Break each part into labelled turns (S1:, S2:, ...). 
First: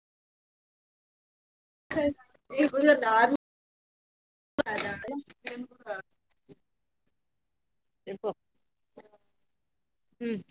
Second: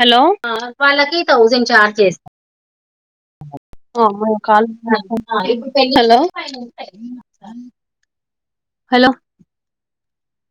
S1: Hello ఆ వాలకి thousand charge చేస్త
S2: ఇప్పుడు నార్
S1: హలో
S2: చెప్పు
S1: హలో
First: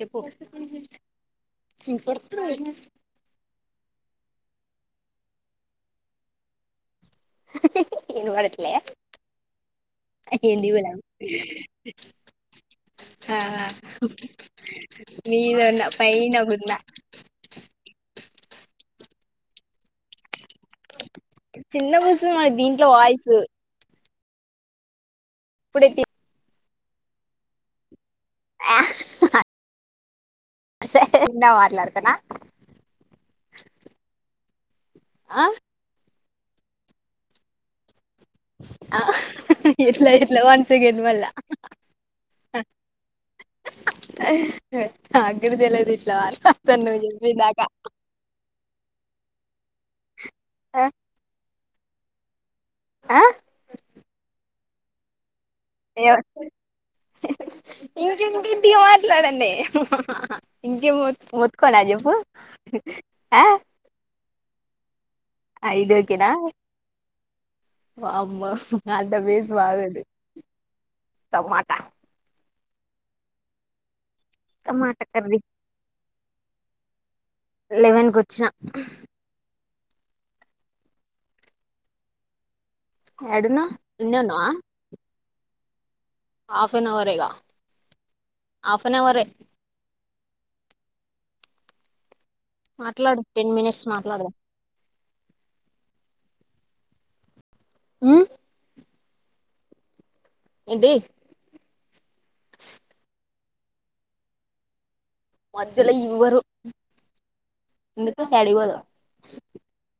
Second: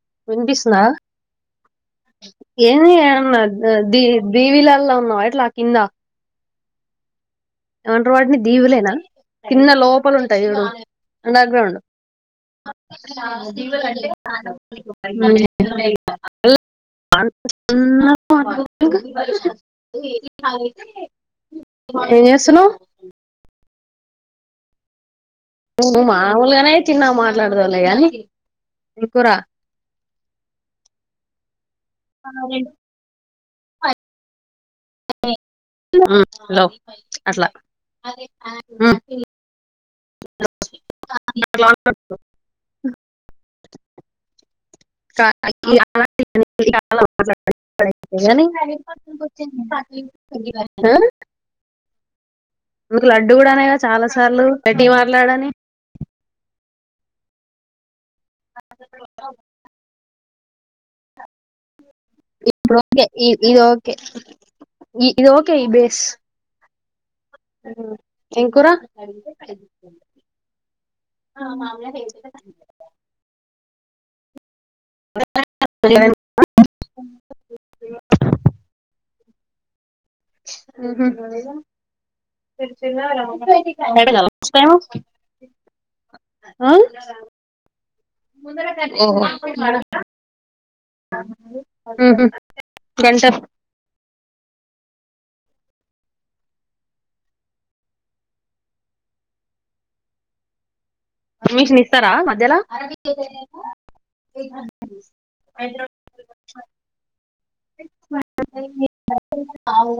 S2: చెప్పు
S1: వినిపిస్తుంద ఏమియానా దది దివిలాల్లా ఉన్నావా అట్లా కింద ఏం అంటరు వాడిని
S2: వినపడట్లే
S1: దీవులేనా కింద లోపలు ఉంటాయి చూడు
S2: ఏంది కూడా
S1: అండర్ గ్రౌండ్
S2: మీద ఉన్న పైన ఉన్న చిన్న
S1: ఏ
S2: వస్తుంది దీంట్లో వాయిసు
S1: మాములుగానే చిన్న మాట్లాడుతావులే గాని
S2: ఆ
S1: కూర
S2: చిన్నగా మాట్లాడుతన
S1: [unintelligible] హలో అట్లా అ
S2: ఎట్లా ఎట్లా వన్ సెకండ్ మళ్ళా
S1: అట్లా
S2: నాకు కూడా తెలీదు ఇట్లా మాట్లాడతాను నువ్వు చెప్పేదాకా ఆ
S1: [unintelligible] అందుకు
S2: ఆ
S1: లడ్డు కూడా అనే కదా చాలా సార్లు గట్టిగ మాట్లాడని
S2: ఏవ ఇంకేంతి గట్టిగ మాట్లాడన్నే హా ఇంకేం మోత్ మోత్కోనా చెప్పు
S1: ఇప్పుడోకే ఇది
S2: ఆ
S1: ఓకే ఈ ఇది ఓకే ఈ
S2: ఇది
S1: బేస్
S2: ఓకేనా
S1: ఏమ్
S2: వామ్మో
S1: కూర
S2: అంత బేస్ బాగోదు టమాటా టమాటా కర్రీ లెవెన్ కూ వచ్చిన
S1: ఆ
S2: యాడున్నావ్ ఇన్నే ఉన్నావా
S1: హలోస్త
S2: హాఫ్ అన్ అవర్గా
S1: [unintelligible]
S2: హాఫ్ అన్ అవరే
S1: ఆ అ
S2: మాట్లాడు టెన్ మినిట్స్ మాట్లాడదాం ఆ ఏంది
S1: పర్మిషన్ ఇస్తారా మధ్యలో
S2: మధ్యలో ఇవ్వరు మీ త మీడిపోద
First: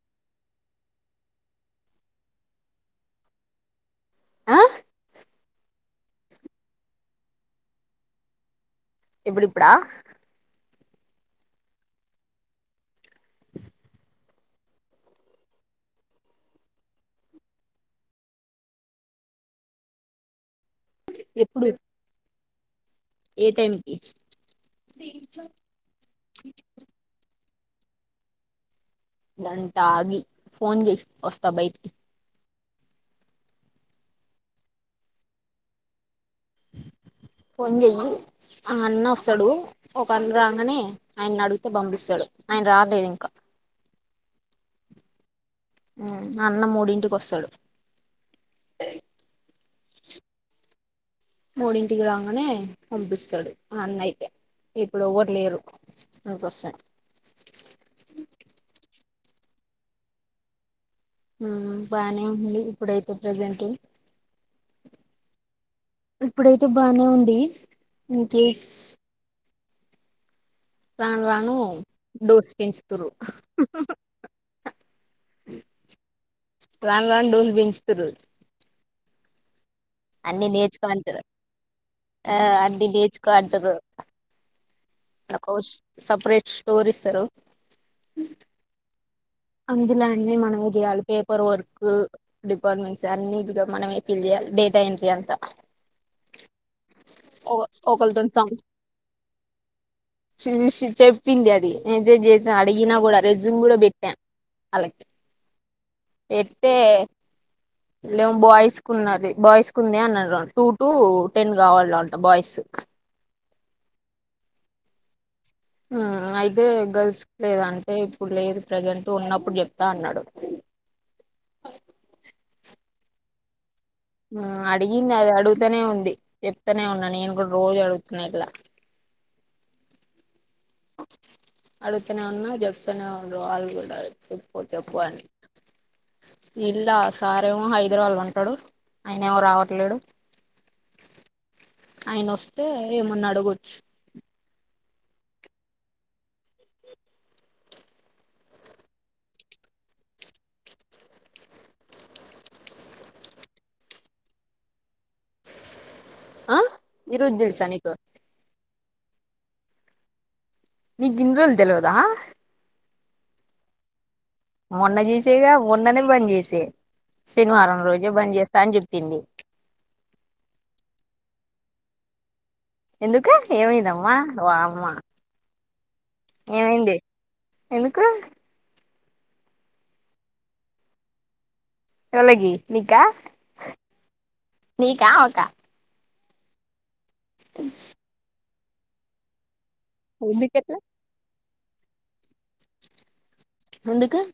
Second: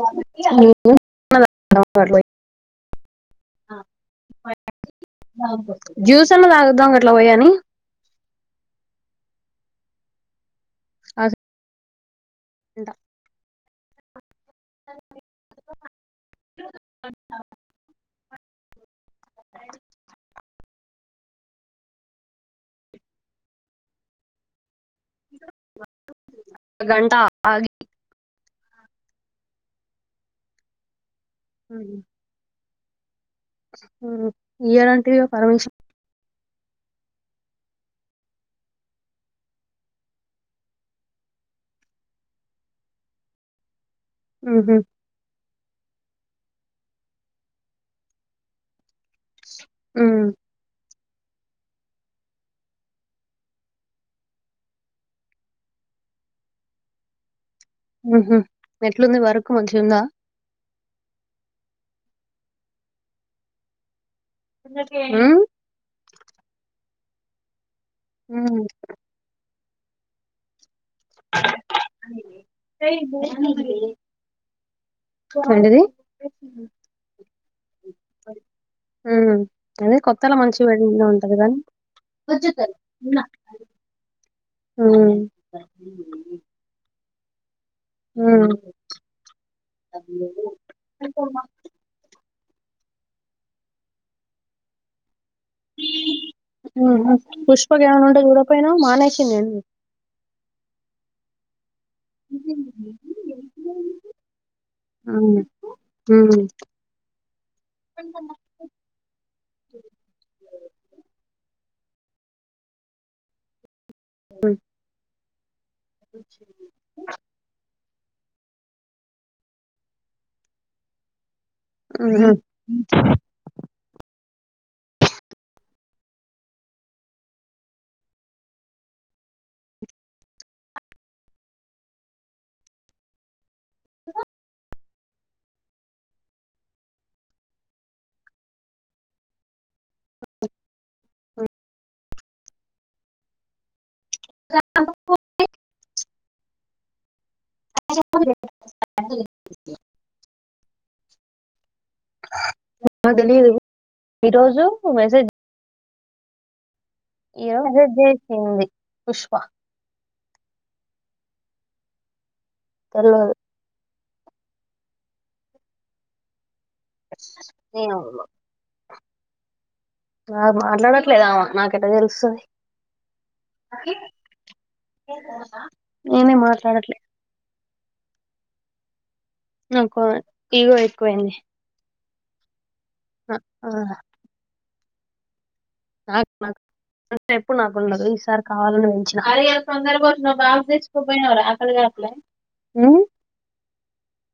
S1: [unintelligible]
S2: ఆ
S1: జ్యూస్ అన్నా తాగుద్దాం అట్లా పోయని
S2: ఎప్పుడిప్పుడా
S1: అదింట [unintelligible]
S2: ఎప్పుడు ఏ టైంకిి
S1: గంట ఆగి
S2: గంటగి ఆగి ఫోన్ చెయ్ వస్త బైటికీ
S1: ఇయ్యారంటివి పర్మిషన్
S2: పోన్ చెయ్యి ఆ అన్న వస్తాడు ఒక అన్న రాగానే ఆయన్ని అడిగితే పంపిస్తాడు ఆయన రాలేదు ఇంకా
S1: ఆహా
S2: అన్న మూడింటికోస్తాడు
S1: ఆ
S2: మూడింటికి రాగానే పంపిస్తాడు అన్న అయితే ఇప్పుడు ఓవరు లేరు నాకొస్తే
S1: ఏట్లుంది వర్కు మంచిగుందా
S2: బానే ఉంది ఇప్పుడైతే ప్రజెంట్
S1: ఉ
S2: ఇప్పుడైతే బానే ఉంది ఇన్
S1: మ్మ్.
S2: కేస్ రాను రాను డోస్ పెంచుతారు
S1: ఏంటిది
S2: రాను రాను డోస్ పెంచుతారు
S1: హ అదే కొత్తలా మంచి వడి
S2: నేర్చుకో అంటారు
S1: ఉంటది కానీ
S2: ఆ అన్ని నేర్చుకో అంటారు
S1: ఉమ్
S2: సపరేట్ స్టోరీ ఇస్తారు
S1: హ
S2: అందులాన్నీ మనమే చేయాలి పేపర్ వర్క్ డిపార్ట్మెంట్స్ అన్నిగా మనమే ఫిల్ చేయాలి డేటా ఎంట్రీ అంతా
S1: పుష్పక ఏమైనా ఉంటే
S2: ఒకరితో
S1: చూడపోయినా మానేసిందిండి
S2: చెప్పినది మెసేజ్ చేసిన అడిగిన కూడాడ రెజుమ్ కూడా బట్టి
S1: అ
S2: లేం బాయ్స్ కు ఉన్నారు బాయ్స్ కు ఉందే అన్నారు టూ టు టెన్ కావాల అంట బాయ్స్
S1: ఆ
S2: అయితే గర్ల్స్ లేదాంటే ఇప్పుడు లేదు ప్రజెంట్ ఉన్నప్పుడు చెప్తా అన్నాడు
S1: అ
S2: అడిగింది అది అడుగుతనే ఉంది చెప్తూనే ఉన్నా నేను కూడా రోజు అడుగుతున్నా ఇట్లా అడుగుతనే ఉన్నా జప్తనే ఉండు అల్ చూడాలి పో చెప్పుండి ఇల్లా సారేమో హైదరాబాద్ లో ఉంటాడు ఆయన ఏమో రావట్లేడు ఆయన వస్తే ఏమన్నా అడగచ్చు
S1: ఆ ఆ తెలియదు ఈరోజు మెసేజ్
S2: ఆ ఈరోజు
S1: ఈ
S2: తెలుసా
S1: రోజు
S2: నీకు
S1: మెసేజ్ చేసింది పుష్ప
S2: నీక్ గింరోజులు తెల్వదా
S1: తెల్వదు
S2: మొన్న చేసేగా ఉొన్ననే చెప్పింది
S1: నా మాట్లాడట్లేదామా నాకెట్ట తెలుస్తది
S2: ఎందుకె ఏమైందమ్మా వాఅమ్మా
S1: నేనే
S2: ఏమైంది
S1: మాట్లాడట్లే
S2: ఎందుకు
S1: నాకు ఇగో ఎక్కువైంది
S2: ఎలాగి నీకా
S1: నా- ఆ,
S2: నీకా అమక
S1: నాక్ నాకు ఎప్పుడు నాకు ఉండదు ఈసారి కావాలని పెంచిన అరే తొందరగా వచ్చినావ్ బాగా
S2: ఎందుకట్లా
S1: తెచ్చుకోక పోయనవ్ రా అడగాలా హు
S2: ముందుకు
S1: [unintelligible]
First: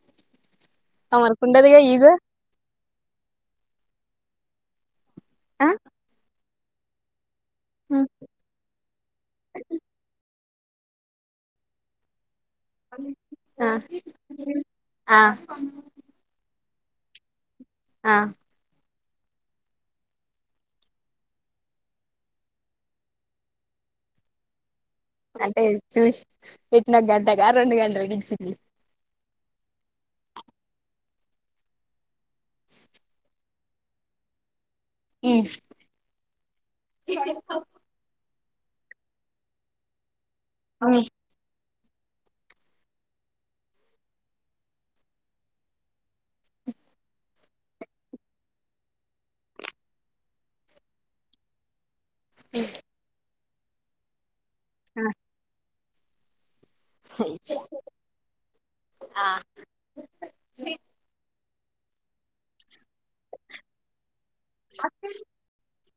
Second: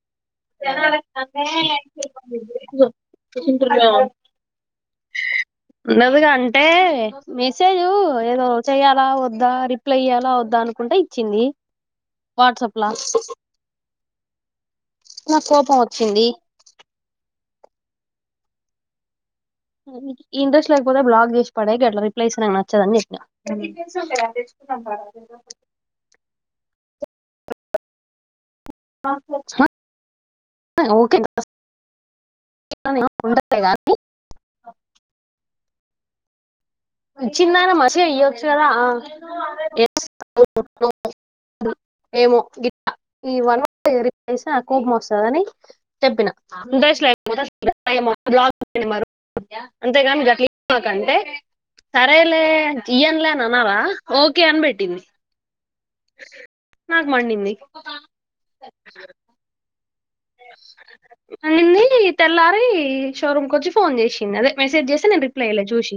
S1: చ
S2: ఈగో
S1: [unintelligible]
S2: ఆ
S1: వున్నదిగా అ పే మెసేజ్ ఏదో చెయ్యాలా వద్దా రిప్లై ఇయ్యాలా వద్దా అను అనుకుంటా ఇచ్చింది. వాట్సాప్ లా
S2: ఆ
S1: నా కోపం వచ్చింది.
S2: ఆ
S1: ఇంట్రెస్ట్ లేకపోతే బ్లాగ్ చేసి పడే అట్లా రిప్లైస్ నాకు నచ్చదని చెప్పిన
S2: అంటే చూసి పెట్టిన గ గంట రెండుగంటలకు గిచ్చింది
S1: ఓకే [unintelligible] అంతేగా
S2: హు
S1: ఇచ్చిందన మంచుగా ఇయ్యాచు కదా ఆ [unintelligible] ఏమో ఈ వన్ వార్డ్ కి కోపం వస్తుందని చెప్పిన ఇంట్రెస్ట్ లేకపోతే బ్లాక్ చేయమను అంతేగాని గట్లా చేయమాకు అంటే సరేలే ఇయన్లే అనాలా ఒకే ఒకే అనిబెట్టింది. యాస్ యే నాకు మండింది ఓ అనింది తెల్లారి షోరూంకి వచ్చి ఫోన్ చేసింది. అదే మెసేజ్ చేస్తే నేను రిప్లై ఈలే చూసి,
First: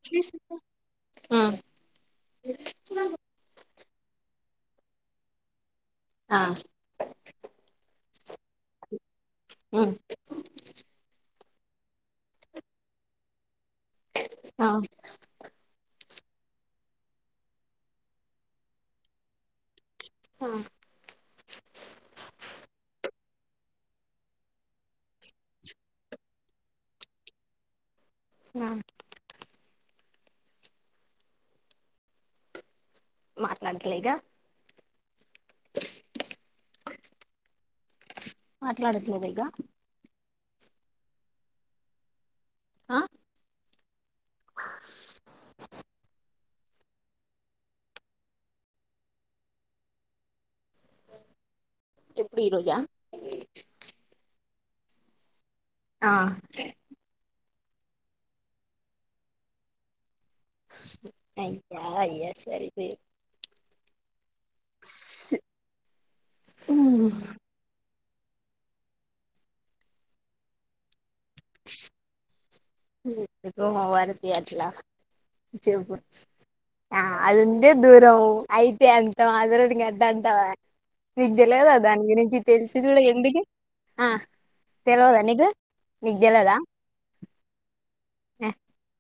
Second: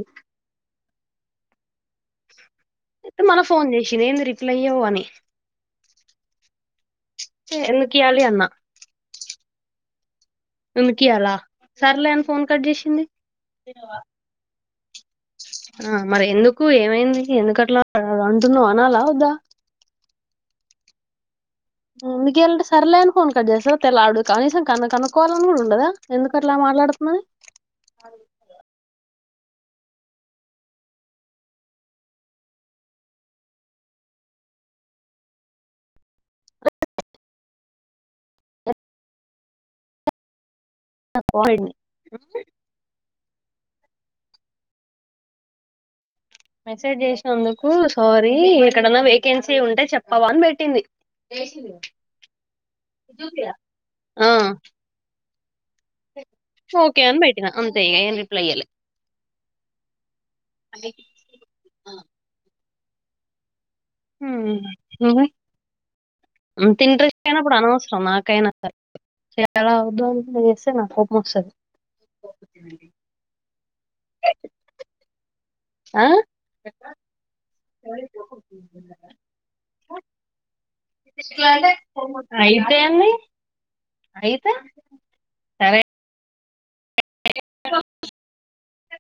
S1: ఐతే మళ్ళ ఫోన్ చేసింది. ఇచ్చింది రిప్లై ఈయవు అని
S2: ఆ
S1: ఎందుకియాలి అన్న
S2: మ్మ్
S1: ఎందుకియాలా సర్లే అని ఫోన్ కట్ చేసింది ఆ మరి ఎందుకు ఏమైంది ఎందుకట్లా అంటున్నావు అనాలా వద్దా
S2: ఆ
S1: ఎందుకియ్యాల అంటే సర్లే అని ఫోన్ కట్ చేస్తాదా తెలియదు కనీసం కనుక్కోవాలని కూడా ఉండదా ఎందుకు అట్లా మాట్లాడుతుందని
S2: ఆ మాట్లాడట్లేదా మాట్లాడట్లేదా ఇగ
S1: న పోయింది
S2: ఆ
S1: మెసేజ్ చేసినందుకు సోరీ ఎక్కడన్నా వేకెన్సీ ఉంటే చెప్పవా అని పెట్టిం
S2: ఎప్పుడు ఈ రోజా
S1: పెట్టింది ఆ ఓకే అని పెట్టా అంతే ఇగ ఏం రిప్లై ఈయలే
S2: అయ్యో అయితే సరే రే
S1: మ్మ్ మరి అంత ఇంట్రెస్ట్ ఐనా అనవసరం నాకైనా సరే చేయాలా వద్దా అని ఇట్లా చేస్తే నాకు కోపం వస్తది
S2: మ్మ్ ఏదొ ఒకరితో అట్లా చెప్పు
S1: ఆ?
S2: అదుందే దూరము అయితే అంతా దూరముందని అంత అంటావా నీకు తెలియదా దాని గురించి
S1: అయితే
S2: తెలిసి కూడా
S1: అండి
S2: ఎందుకు ఆ
S1: అయితే
S2: తెలవదా నీకు నీకు తెలవదా ఆ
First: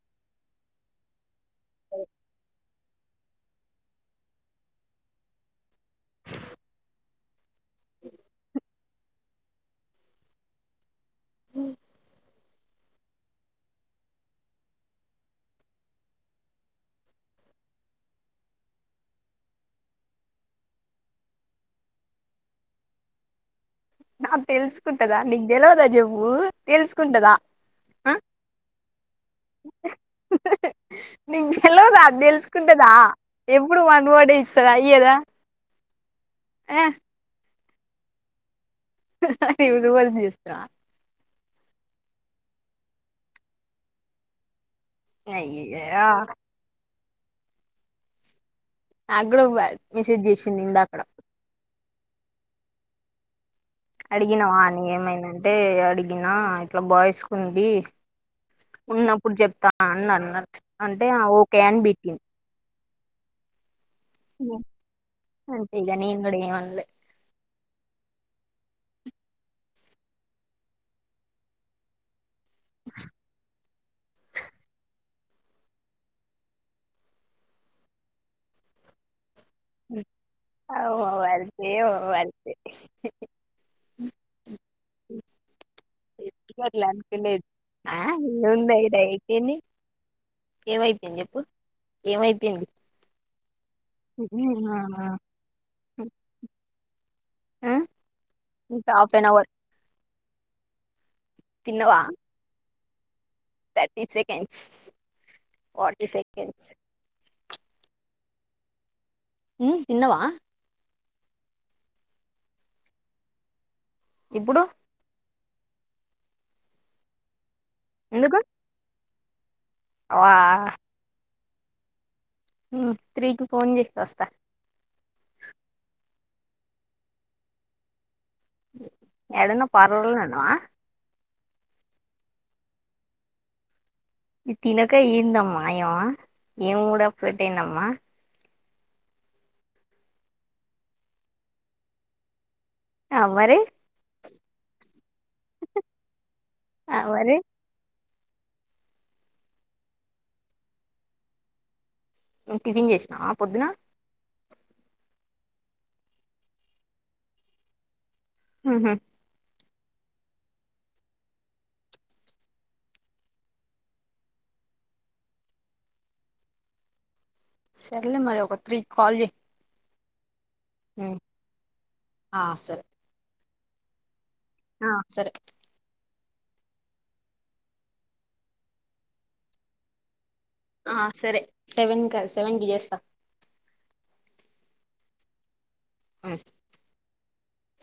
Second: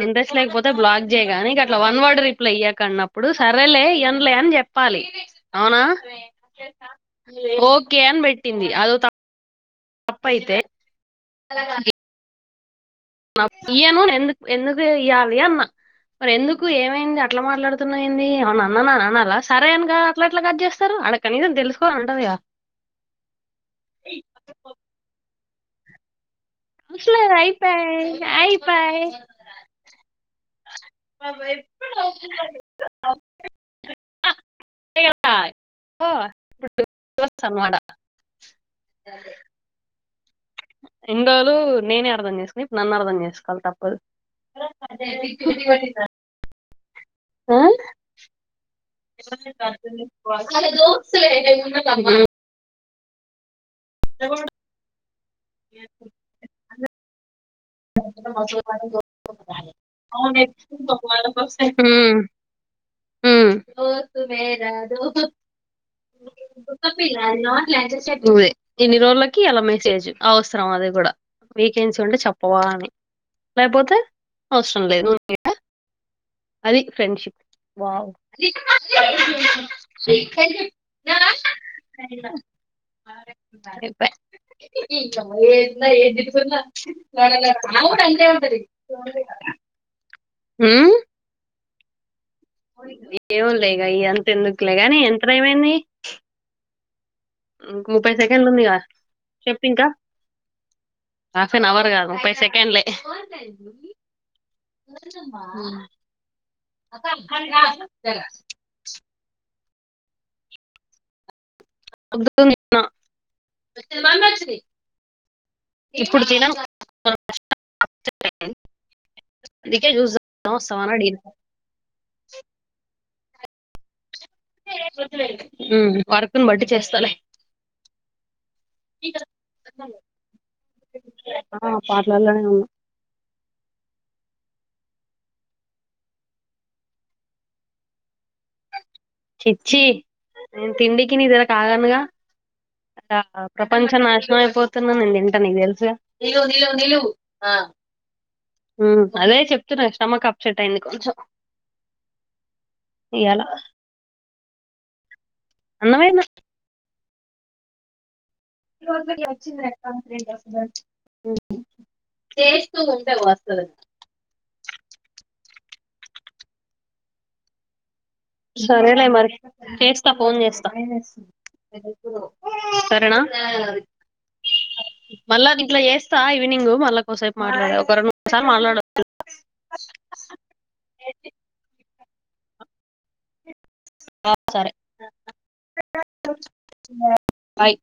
S1: ఇంట్రెస్ట్ లేకపోతే బ్లాక్ చెయ్యి గానీ ట్లా వన్ వన్ రిప్లై ఇయ్యకు కన్నప్పుడు సరేలే ఇయలే అని చెప్పాలి అవునా ఓకే అని పెట్టింది అదో తప్పయితే ఇయ్యను ఎందుకు ఎందుకు ఇయ్యాలి అన్న మరి ఎందుకు ఏమైంది అట్లా మాట్లాడుతున్నావెంది ఏమన్నా అనరా సరే అనగా అట్లా అట్లా కట్ చేస్తారు అడ కనీసం తెలుసుకోవాలి అని ఉంటది కాదా
S2: నాకు తెలుసుకుంటదా తెెలవదా జేంగు
S1: అసలు
S2: తెలుసుకుంటదా
S1: అయిపోయి
S2: అ.
S1: అయిపోయి
S2: తెెలవదా తెలుసుకుంటదా ఎప్పుడు వన్ వర్డ్ ఏ ఇస్తదా ఈయధ
S1: ఓ అనమాట
S2: హహ ఇడుంవల్ జ్యూస్
S1: ఇన్ని రోజులు నేనే అర్థం చేసుకున్న ఇప్పుడు నన్ను అర్థం చేసుకోవాలి తప్పదు ఇంది
S2: అయ్యయ్యో నాకు
S1: ఆ
S2: కూడా మెసేజ్ చేసింది ఇందాకడ
S1: [unintelligible]
S2: అడిగిన ఆని ఏమైనా అంటే అడిగినా అట్లా బాయ్సకు. ఉంది అన్నారు అంటే ఓకే అని పెట్టింది
S1: హు ల దోస్త్ మేరా దోస్త్
S2: అంతే ఇక నేను కూడా ఏమనలే
S1: ఎన్ని రోజులకి ఇలా మెసేజ్ అవసరం అది కూడా వేకెన్సీ ఉంటే చెప్పవా అని లేకపోతే అవసరం లేదు అది ఫ్రెండ్షిప్ వావ్
S2: వరితే వరితే
S1: ఏందే వెతుకుతున్న
S2: అట్లా
S1: లడ
S2: అనుకోలేదు
S1: లడ
S2: ఆ ఏముంది ఇడ అయిపోయింది ఏమైపోయింది చెప్పు ఏమైతే పే
S1: ఏవొలే యైఅంత ఎందుకులే గాని యంత్రం ఏమైంది ఇ ముప్పై సెకండ్లు ఉంది క
S2: ఇంకా హాఫ్ అన్ అవర్
S1: చెప్పంకా హాఫ్ అన్ అవర్
S2: తిన్నవా
S1: కాదు ముప్పై సెకండ్లే ఎ
S2: థర్టీ సెకండ్స్ ఫాటీ సెకండ్స్
S1: అ
S2: ఉ తిన్నవా
S1: అబ్ వచ్చావ మేసిరి
S2: ఇప్పుడు
S1: ఇప్పుడు తిన
S2: ఎందుకు
S1: అందుకే చూ
S2: వా
S1: వస్తావా అని అడిగిన
S2: త్రీకి ఫోన్ చేయ్ వస్తా
S1: వర్క్ ని బట్టి చేస్తాలే
S2: ఎడున్నా పార్లల్లోనే ఉన్నవ
S1: ఆ పార్లర్లోనే ఉన్నా
S2: తినకా ఎందమ్మ ఏం మూడ్ ఆఫ్ పట్టిందమ్మా
S1: చిచ్చి నేను తిండికి నీదలా కాగనగా
S2: అవ్వరే
S1: ప్రపంచ నాశనం అయిపోతుం ఏమైనా నేను తింటా నీకు తెలుసుగా నీలు నీలు నీలు
S2: అవ్వరే
S1: అ హ్మ్ అదే చెప్తున్నా స్టమక్ అప్సెట్ అయింది కొంచెం
S2: టిఫిన్ చేసినావ
S1: ఇయ్యాల
S2: పొద్దున
S1: అన్నమయినా ఈ
S2: ఉహు
S1: రోజుకి వచ్చింది ర టేస్ట్ ఉండదు అసలు
S2: సర్లే మరి ఒక త్రీ
S1: సరేల
S2: కాల్
S1: మరి
S2: చేయి
S1: చెస్ త ఫోన్ చేస
S2: ఉమ్. ఆ సరే
S1: సరణ సారీ
S2: ఆ సరే
S1: మళ్లా గెట్టలా చేస్ తా ఈవినింగ్ మళ్ళా కోసేపు మాట్లాడ ఒక రెండు మూడు సార్లు మాట్లాడచ్చ
S2: ఆ సరే సెవెన్ కస్ సెవెన్‌కి చేస్తా
S1: స సరే
S2: ఉమ్.
S1: హయి